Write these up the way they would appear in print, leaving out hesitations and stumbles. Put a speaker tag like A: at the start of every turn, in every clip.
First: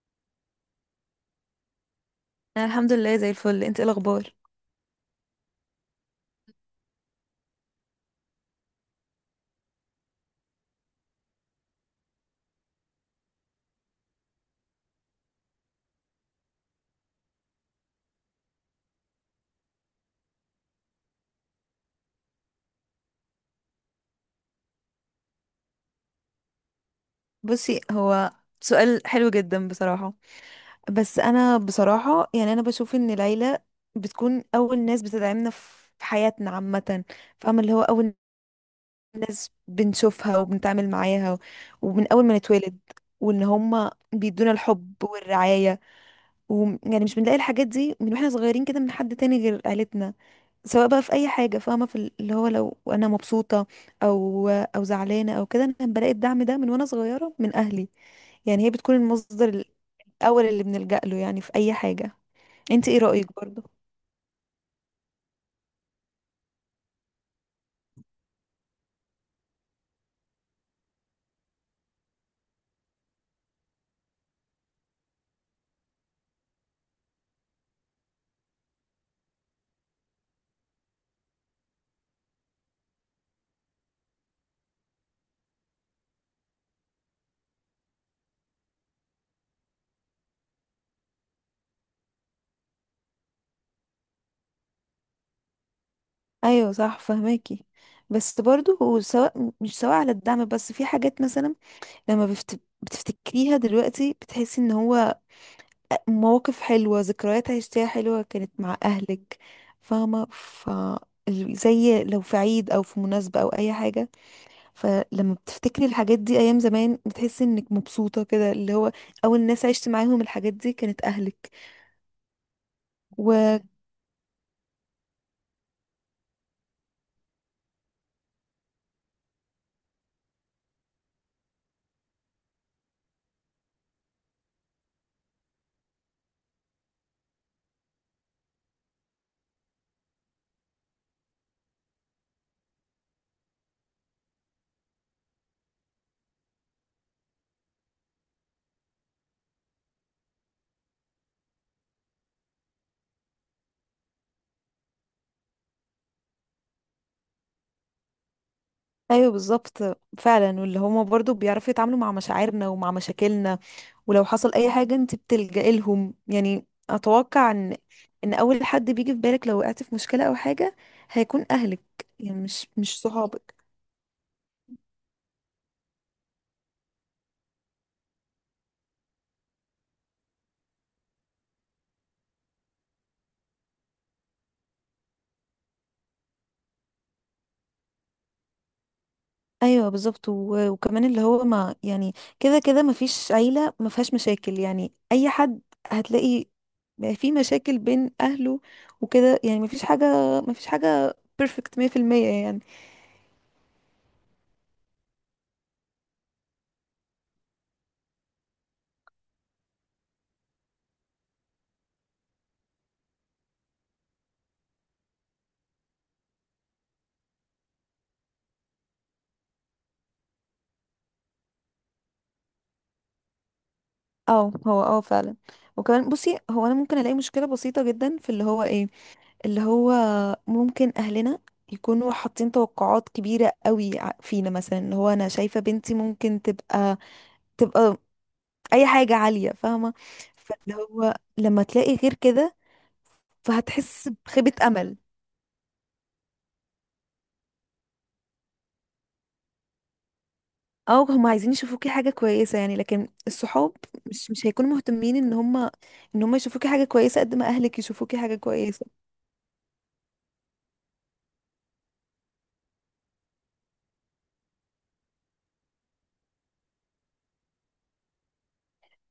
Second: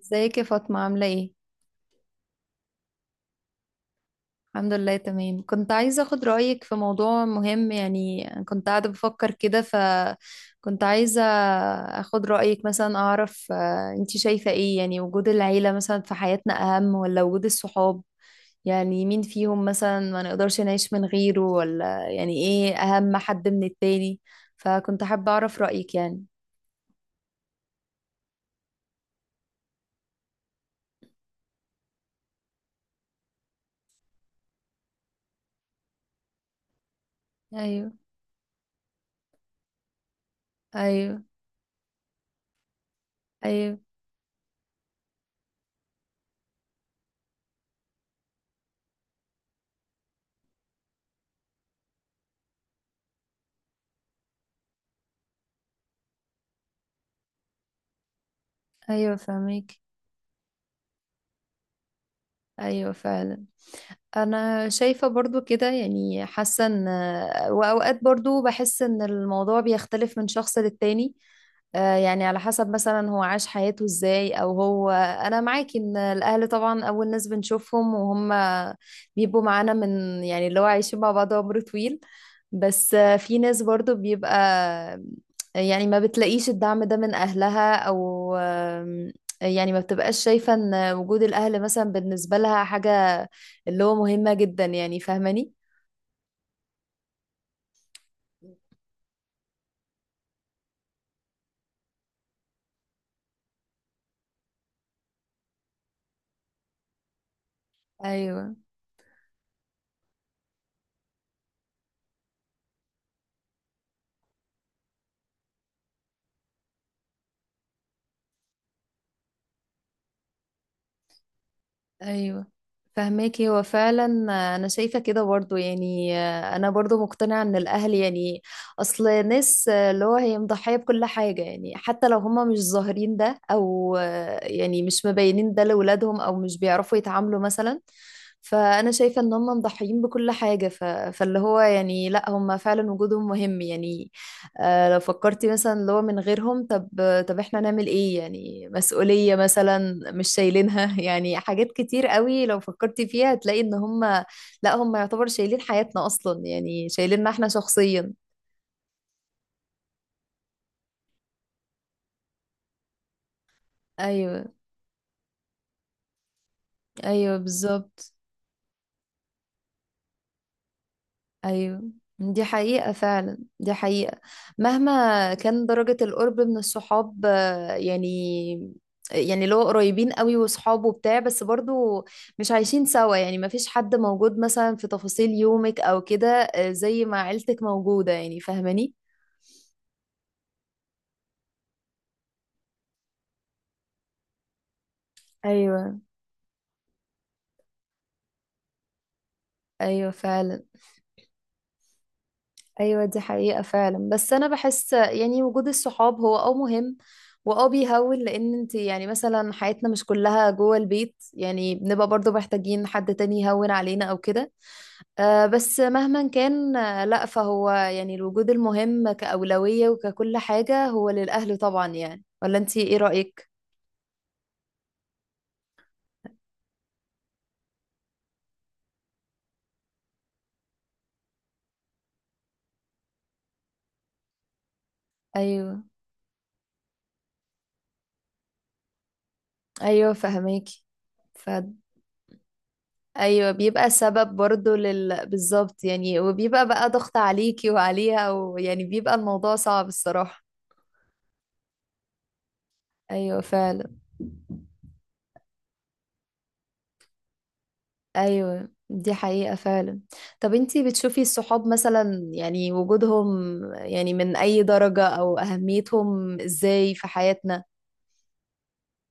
A: ازيك يا فاطمة عاملة ايه؟
B: أنا الحمد لله زي الفل. انت ايه الاخبار؟
A: الحمد لله تمام. كنت عايزة اخد رأيك في موضوع مهم، يعني كنت قاعدة بفكر كده فكنت عايزة اخد رأيك، مثلا اعرف. انتي شايفة ايه يعني؟ وجود العيلة مثلا في حياتنا اهم ولا وجود الصحاب؟ يعني مين فيهم مثلا ما نقدرش نعيش من غيره؟ ولا يعني ايه اهم حد من التاني؟ فكنت حابة اعرف رأيك يعني.
B: بصي هو سؤال حلو جدا بصراحة. بس انا بصراحة يعني انا بشوف ان العيلة بتكون اول ناس بتدعمنا في حياتنا عامة. فاهمة اللي هو
A: ايوه.
B: اول بنشوفها وبنتعامل
A: ايوه.
B: معاها ومن اول ما نتولد، وان
A: ايوه.
B: هما بيدونا الحب والرعاية. ويعني مش بنلاقي الحاجات دي من واحنا صغيرين كده من حد تاني غير عيلتنا، سواء بقى في اي حاجه. فاهمه في اللي هو لو انا مبسوطه او زعلانه او كده، انا بلاقي الدعم ده من وانا صغيره من اهلي. يعني هي بتكون
A: ايوه
B: المصدر
A: فاهمك.
B: الاول اللي بنلجأ له يعني في اي حاجه. انت
A: ايوه
B: ايه رأيك
A: فعلا.
B: برضو؟
A: انا شايفة برضو كده، يعني حاسة ان واوقات برضو بحس ان الموضوع بيختلف من شخص للتاني. يعني على حسب مثلا هو عاش حياته ازاي، او هو، انا معاك ان الاهل طبعا اول ناس بنشوفهم وهم بيبقوا معانا من، يعني اللي هو عايشين مع بعض عمر طويل. بس في ناس برضو بيبقى يعني ما بتلاقيش الدعم ده من اهلها، او يعني ما بتبقاش شايفة ان وجود الاهل مثلا بالنسبة لها حاجة اللي هو مهمة جدا، يعني فاهماني؟
B: ايوه صح فهماكي. بس برضو مش سواء على الدعم، بس في حاجات مثلا لما بتفتكريها دلوقتي بتحسي ان هو مواقف حلوه ذكريات عشتيها حلوه
A: ايوه.
B: كانت مع اهلك. فاهمه زي لو في عيد او في مناسبه او اي حاجه، فلما بتفتكري الحاجات دي ايام زمان بتحسي انك مبسوطه كده، اللي هو اول ناس عشت معاهم الحاجات دي كانت اهلك.
A: ايوه فهماكي
B: و
A: هو فعلا. انا شايفه كده برضو، يعني انا برضو مقتنعه ان الاهل يعني اصل ناس اللي هو هي مضحيه بكل حاجه، يعني حتى لو هما مش ظاهرين ده، او يعني مش مبينين ده لاولادهم، او مش بيعرفوا يتعاملوا مثلا. فانا شايفه ان هما مضحيين بكل حاجه. فاللي هو يعني لا، هما فعلا وجودهم مهم يعني. لو فكرتي مثلا اللي هو من غيرهم، طب احنا نعمل ايه؟ يعني مسؤولية مثلا مش شايلينها يعني حاجات كتير قوي لو فكرتي فيها هتلاقي ان هم لا، هم يعتبر شايلين حياتنا اصلا، يعني شايليننا احنا شخصيا.
B: ايوه بالظبط. فعلا واللي هما برضو بيعرفوا يتعاملوا مع مشاعرنا ومع مشاكلنا. ولو
A: ايوه.
B: حصل اي حاجه انت بتلجئي لهم، يعني
A: ايوه
B: اتوقع ان
A: بالظبط.
B: ان اول حد بيجي في بالك لو وقعت في مشكله او حاجه هيكون اهلك.
A: ايوه
B: يعني
A: دي
B: مش
A: حقيقة
B: مش
A: فعلا،
B: صحابك.
A: دي حقيقة. مهما كان درجة القرب من الصحاب، يعني، يعني اللي هو قريبين قوي وصحاب وبتاع، بس برضو مش عايشين سوا، يعني ما فيش حد موجود مثلا في تفاصيل يومك او كده، زي ما عيلتك موجودة، يعني فاهماني؟
B: ايوه بالظبط وكمان اللي هو ما يعني، كده كده ما فيش عيله ما فيهاش مشاكل، يعني اي حد
A: ايوه.
B: هتلاقي في مشاكل بين اهله وكده. يعني
A: ايوه
B: ما
A: فعلا.
B: فيش حاجه بيرفكت 100%، يعني.
A: ايوه دي حقيقة فعلا. بس انا بحس يعني وجود الصحاب هو اه مهم واه بيهون، لان انت يعني مثلا حياتنا مش كلها جوه البيت، يعني بنبقى برضو محتاجين حد تاني يهون علينا او كده. آه بس مهما كان، آه لا، فهو يعني الوجود المهم كأولوية وككل حاجة هو للأهل طبعا، يعني ولا انت ايه رأيك؟
B: اه هو اه فعلا. وكمان بصي هو انا ممكن الاقي مشكله بسيطه جدا في اللي هو ايه، اللي هو ممكن اهلنا يكونوا حاطين توقعات كبيره قوي فينا مثلا. اللي هو انا شايفه
A: ايوه.
B: بنتي ممكن تبقى اي حاجة عالية، فاهمة؟
A: ايوه
B: فاللي
A: فهماكي.
B: هو
A: ف
B: لما تلاقي غير كده
A: ايوه، بيبقى
B: فهتحس
A: سبب
B: بخيبة
A: برضو
B: امل.
A: لل بالظبط يعني، وبيبقى بقى ضغط عليكي وعليها، ويعني بيبقى الموضوع صعب الصراحة.
B: او هم عايزين يشوفوكي حاجة كويسة يعني، لكن
A: ايوه
B: الصحاب
A: فعلا.
B: مش هيكونوا مهتمين ان هم يشوفوكي حاجة كويسة قد ما اهلك يشوفوكي حاجة
A: ايوه
B: كويسة.
A: دي حقيقة فعلا. طب انتي بتشوفي الصحاب مثلا يعني وجودهم، يعني من اي درجة؟ او اهميتهم ازاي في حياتنا؟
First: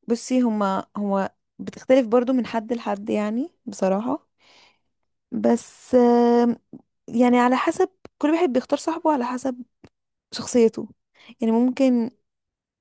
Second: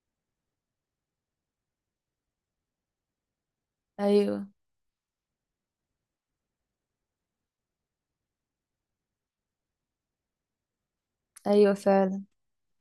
B: بصي هما هو بتختلف برضو من حد لحد يعني بصراحة.
A: ايوه.
B: بس يعني على حسب، كل واحد بيختار صاحبه على حسب شخصيته. يعني
A: ايوه
B: ممكن
A: فعلا.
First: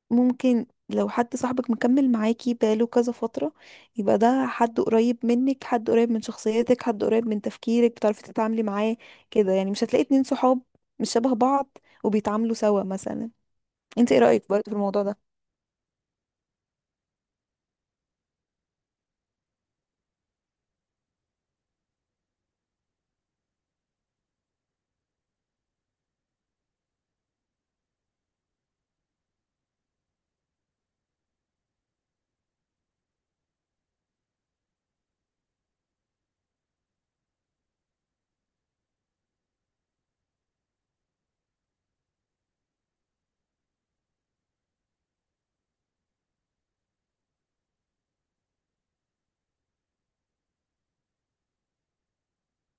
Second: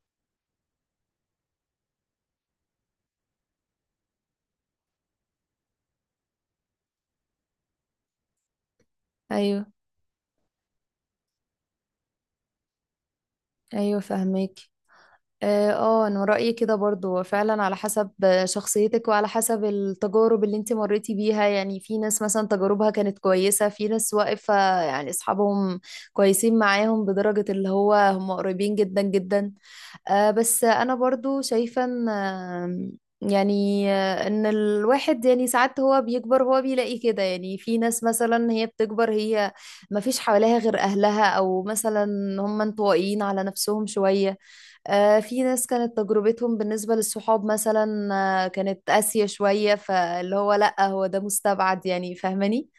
B: ممكن لو حد صاحبك مكمل معاكي بقاله كذا فترة يبقى ده حد قريب منك، حد قريب من شخصيتك، حد قريب من تفكيرك، بتعرفي تتعاملي معاه كده. يعني
A: ايوه.
B: مش هتلاقي اتنين صحاب مش شبه بعض وبيتعاملوا سوا مثلا.
A: ايوه
B: انت ايه رأيك
A: فهميك.
B: برضه في الموضوع ده؟
A: اه، انا رأيي كده برضو هو فعلا على حسب شخصيتك، وعلى حسب التجارب اللي انت مريتي بيها. يعني في ناس مثلا تجاربها كانت كويسة، في ناس واقفة يعني اصحابهم كويسين معاهم بدرجة اللي هو هم قريبين جدا جدا. آه بس انا برضو شايفة ان يعني ان الواحد يعني ساعات هو بيكبر هو بيلاقي كده، يعني في ناس مثلا هي بتكبر هي ما فيش حواليها غير اهلها، او مثلا هم انطوائيين على نفسهم شوية. في ناس كانت تجربتهم بالنسبة للصحاب مثلا كانت قاسية شوية. فاللي هو لأ، هو ده مستبعد يعني، فاهماني؟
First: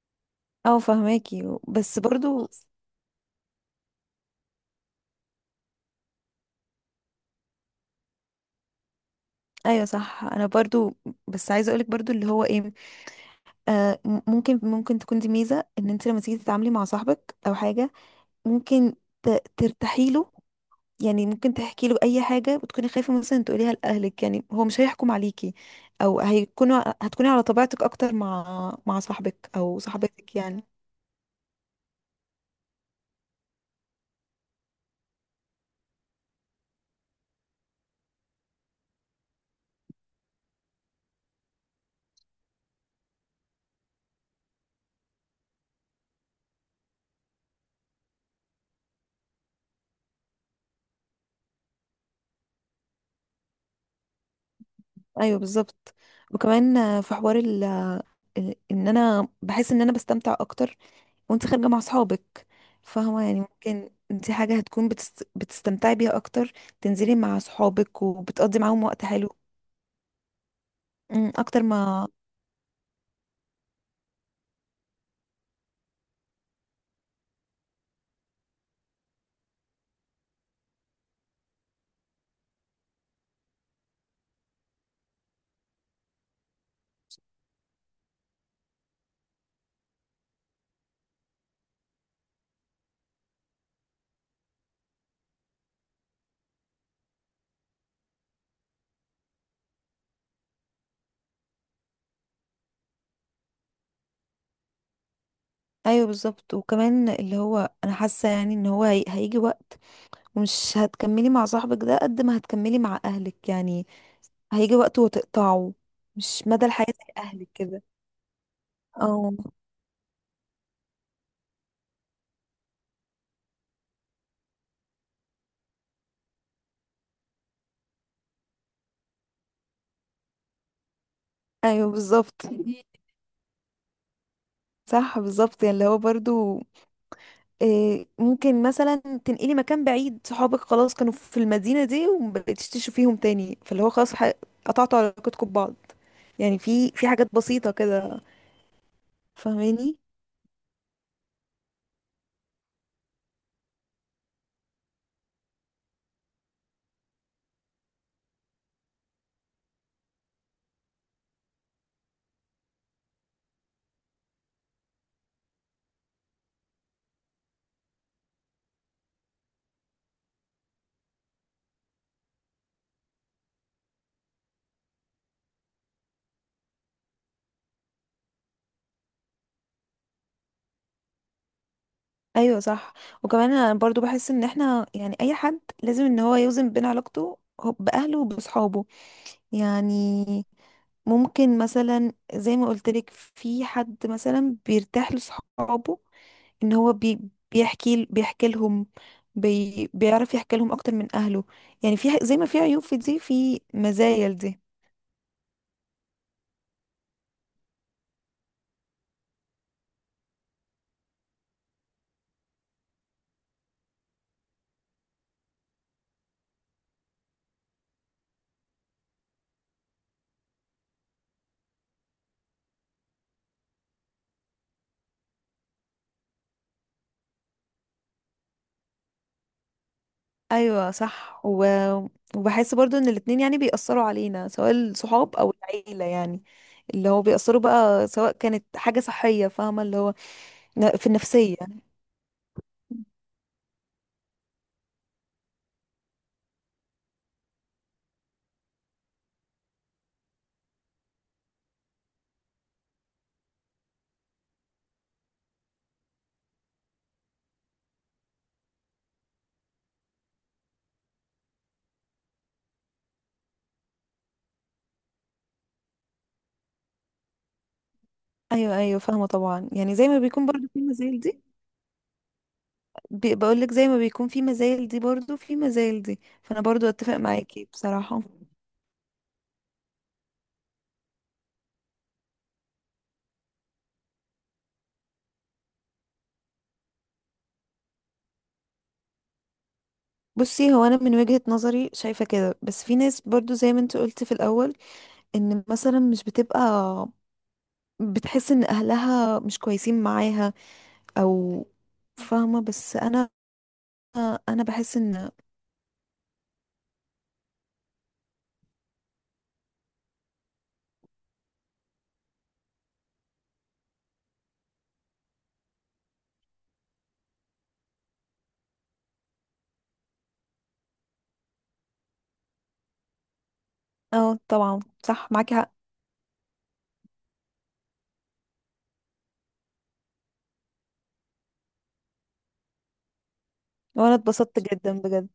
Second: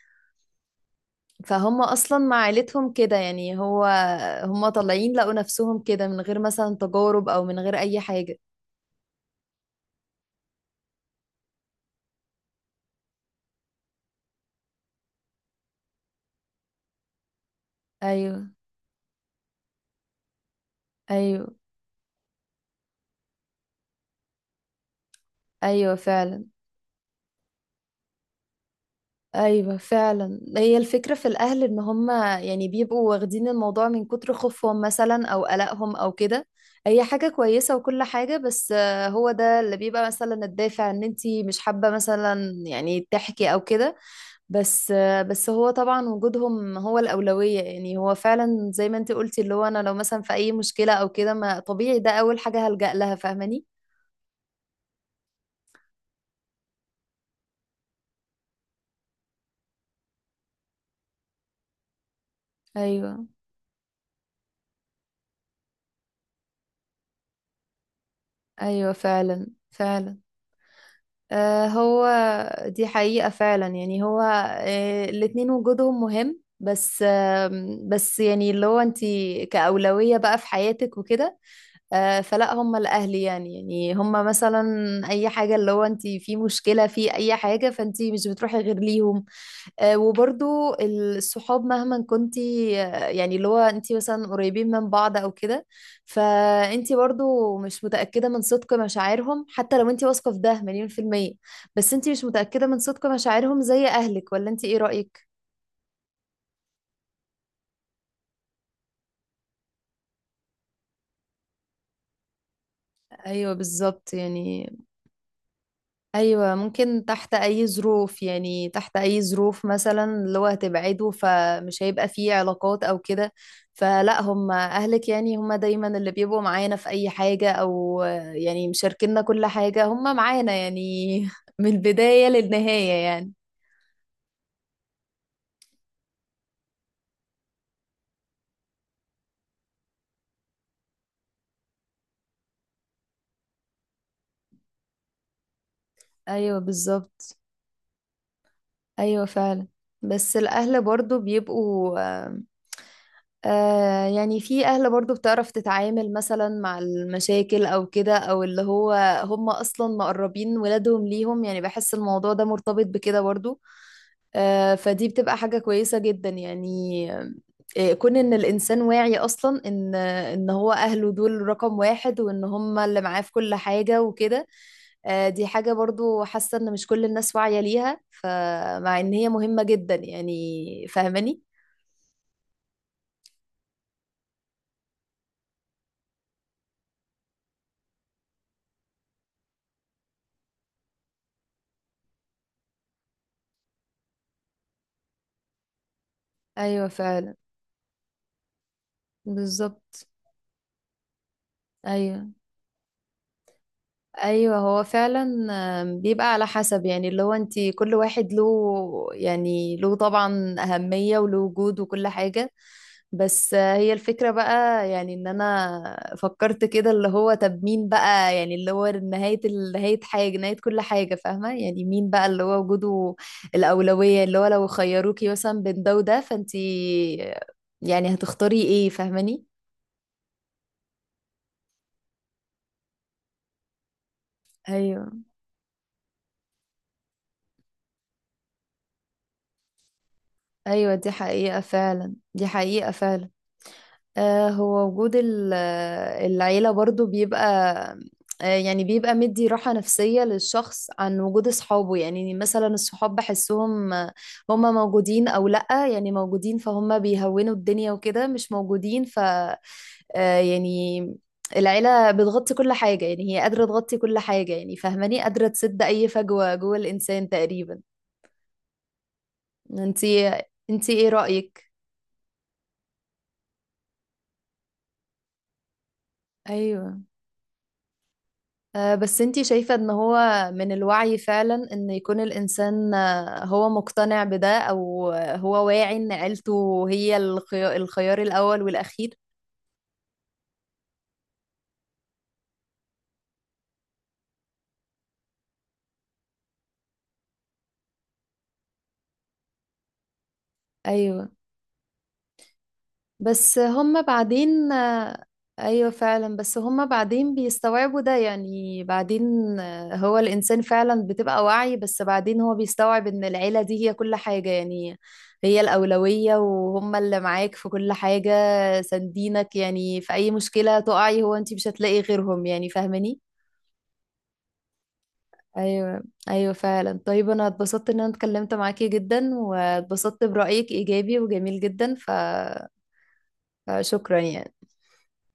B: اه فهماكي.
A: فهم
B: بس
A: أصلا مع
B: برضو
A: عيلتهم كده، يعني هو هم طالعين لقوا نفسهم كده من غير مثلا تجارب، أو من غير أي حاجة.
B: ايوه صح انا برضو. بس عايزه اقولك برضو اللي هو ايه، آه ممكن تكون دي ميزه ان انت لما تيجي تتعاملي مع صاحبك او حاجه
A: أيوه.
B: ممكن ترتاحيله. يعني ممكن
A: أيوه.
B: تحكي له اي حاجه وتكوني خايفه مثلا تقوليها لاهلك، يعني هو مش هيحكم عليكي.
A: أيوه
B: او
A: فعلا.
B: هيكونوا هتكوني على طبيعتك اكتر مع صاحبك
A: ايوه
B: او صاحبتك
A: فعلا
B: يعني.
A: هي الفكره في الاهل ان هم يعني بيبقوا واخدين الموضوع من كتر خوفهم مثلا، او قلقهم او كده. هي حاجه كويسه وكل حاجه، بس هو ده اللي بيبقى مثلا الدافع ان انتي مش حابه مثلا يعني تحكي او كده. بس بس هو طبعا وجودهم هو الاولويه، يعني هو فعلا زي ما انتي قلتي اللي هو انا لو مثلا في اي مشكله او كده، ما طبيعي ده اول حاجه هلجأ لها، فاهماني؟
B: ايوه بالظبط. وكمان في حوار ان انا بحس ان انا بستمتع اكتر وانت خارجه مع صحابك. فاهمه؟
A: ايوه.
B: يعني ممكن دي حاجه هتكون بتستمتعي بيها اكتر، تنزلي مع صحابك وبتقضي معاهم
A: ايوه
B: وقت حلو
A: فعلا فعلا.
B: اكتر
A: هو
B: ما.
A: دي حقيقة فعلا. يعني هو الاتنين وجودهم مهم، بس بس يعني اللي هو انتي كأولوية بقى في حياتك وكده، فلا هم الأهل. يعني يعني هم مثلا أي حاجة اللي هو انتي في مشكلة في أي حاجة، فانتي مش بتروحي غير ليهم. وبرضو الصحاب مهما كنتي يعني اللي هو انتي مثلا قريبين من بعض او كده، فانتي برضو مش متأكدة من صدق مشاعرهم، حتى لو انتي واثقة في ده مليون %. بس انتي مش متأكدة من صدق مشاعرهم زي اهلك، ولا انتي ايه رأيك؟
B: ايوه بالظبط. وكمان اللي هو انا حاسه يعني ان هو هيجي وقت مش هتكملي مع صاحبك ده قد ما هتكملي مع اهلك،
A: ايوه
B: يعني
A: بالظبط يعني.
B: هيجي وقت وتقطعه. مش
A: ايوه
B: مدى الحياة
A: ممكن،
B: زي
A: تحت
B: اهلك
A: اي
B: كده.
A: ظروف؟ يعني تحت اي
B: اه
A: ظروف مثلا اللي هو هتبعده فمش هيبقى فيه علاقات او كده؟ فلا، هم اهلك يعني، هم دايما اللي بيبقوا معانا في اي حاجة، او يعني مشاركينا كل حاجة، هم معانا يعني من
B: ايوه
A: البداية
B: بالظبط.
A: للنهاية يعني.
B: صح بالظبط. يعني اللي هو برضو إيه، ممكن مثلا تنقلي مكان بعيد، صحابك خلاص كانوا في المدينة دي ومبقتيش تشوفيهم تاني، فاللي هو خلاص قطعتوا علاقتكم ببعض.
A: ايوه
B: يعني في حاجات
A: بالظبط.
B: بسيطة كده،
A: ايوه فعلا.
B: فاهماني؟
A: بس الاهل برضو بيبقوا آه، يعني في أهل برضو بتعرف تتعامل مثلا مع المشاكل أو كده، أو اللي هو هم أصلا مقربين ولادهم ليهم، يعني بحس الموضوع ده مرتبط بكده برضو. آه فدي بتبقى حاجة كويسة جدا يعني. كون إن الإنسان واعي أصلا إن هو أهله دول رقم 1، وإن هم اللي معاه في كل حاجة وكده. آه دي حاجة برضو حاسة إن مش كل الناس واعية ليها، فمع إن هي مهمة جدا، يعني فاهماني؟
B: ايوه صح. وكمان انا برضو بحس ان احنا يعني اي حد لازم ان هو يوزن بين علاقته باهله وبصحابه. يعني ممكن مثلا زي ما قلت لك في حد مثلا بيرتاح لصحابه ان
A: أيوة
B: هو
A: فعلا.
B: بيحكي لهم،
A: بالظبط.
B: بيعرف يحكي لهم اكتر من اهله. يعني في
A: ايوه.
B: زي ما في عيوب في دي في مزايا
A: ايوه
B: دي.
A: هو فعلا. بيبقى على حسب، يعني اللي هو انت كل واحد له يعني له طبعا اهميه وله وجود وكل حاجه. بس هي الفكره بقى يعني ان انا فكرت كده اللي هو طب مين بقى يعني اللي هو نهايه نهايه حاجه، نهايه كل حاجه، فاهمه؟ يعني مين بقى اللي هو وجوده الاولويه؟ اللي هو لو خيروكي مثلا بين ده وده، فانت يعني هتختاري ايه، فاهماني؟
B: ايوه صح وبحس برضو ان الاتنين يعني بيأثروا علينا سواء
A: ايوه.
B: الصحاب او العيلة، يعني اللي هو بيأثروا بقى سواء كانت حاجة صحية، فاهمة اللي هو
A: ايوه
B: في
A: دي
B: النفسية.
A: حقيقه فعلا، دي حقيقه فعلا. هو وجود العيلة برضو بيبقى يعني بيبقى مدي راحة نفسية للشخص عن وجود أصحابه. يعني مثلا الصحاب بحسهم هما موجودين أو لأ. يعني موجودين فهم بيهونوا الدنيا وكده، مش موجودين ف يعني العيلة بتغطي كل حاجة، يعني هي قادرة تغطي كل حاجة، يعني فاهماني؟ قادرة تسد أي فجوة جوه الإنسان تقريبا.
B: ايوه ايوه فاهمة طبعا. يعني زي ما
A: انتي
B: بيكون برضو في
A: انتي ايه
B: مزايا،
A: رأيك؟
B: بقولك زي ما بيكون في مزايل دي برضو في مزايل دي، فانا برضو
A: ايوه.
B: اتفق معاكي بصراحة.
A: بس انتي شايفة ان هو من الوعي فعلا ان يكون الانسان هو مقتنع بده، او هو واعي ان عيلته هي الخيار, الخيار الاول والاخير.
B: بصي هو انا من وجهة نظري شايفة كده. بس في ناس برضو زي ما انت قلت في الاول ان مثلا مش بتبقى بتحس ان اهلها مش كويسين معاها
A: ايوه
B: او، فاهمة؟ بس انا
A: بس هم
B: انا
A: بعدين
B: بحس ان.
A: ايوه فعلا. بس هم بعدين بيستوعبوا ده يعني، بعدين هو الانسان فعلا بتبقى واعي، بس بعدين هو بيستوعب ان العيلة دي هي كل حاجة يعني، هي الأولوية، وهم اللي معاك في كل حاجة سندينك، يعني في أي مشكلة تقعي هو انتي مش هتلاقي غيرهم، يعني فاهماني؟
B: اه طبعا. صح معاكي حق.
A: ايوه. ايوه فعلا. طيب انا اتبسطت ان انا اتكلمت معاكي جدا، واتبسطت برأيك ايجابي وجميل جدا،
B: وانا
A: فشكرا يعني.
B: اتبسطت جدا بجد.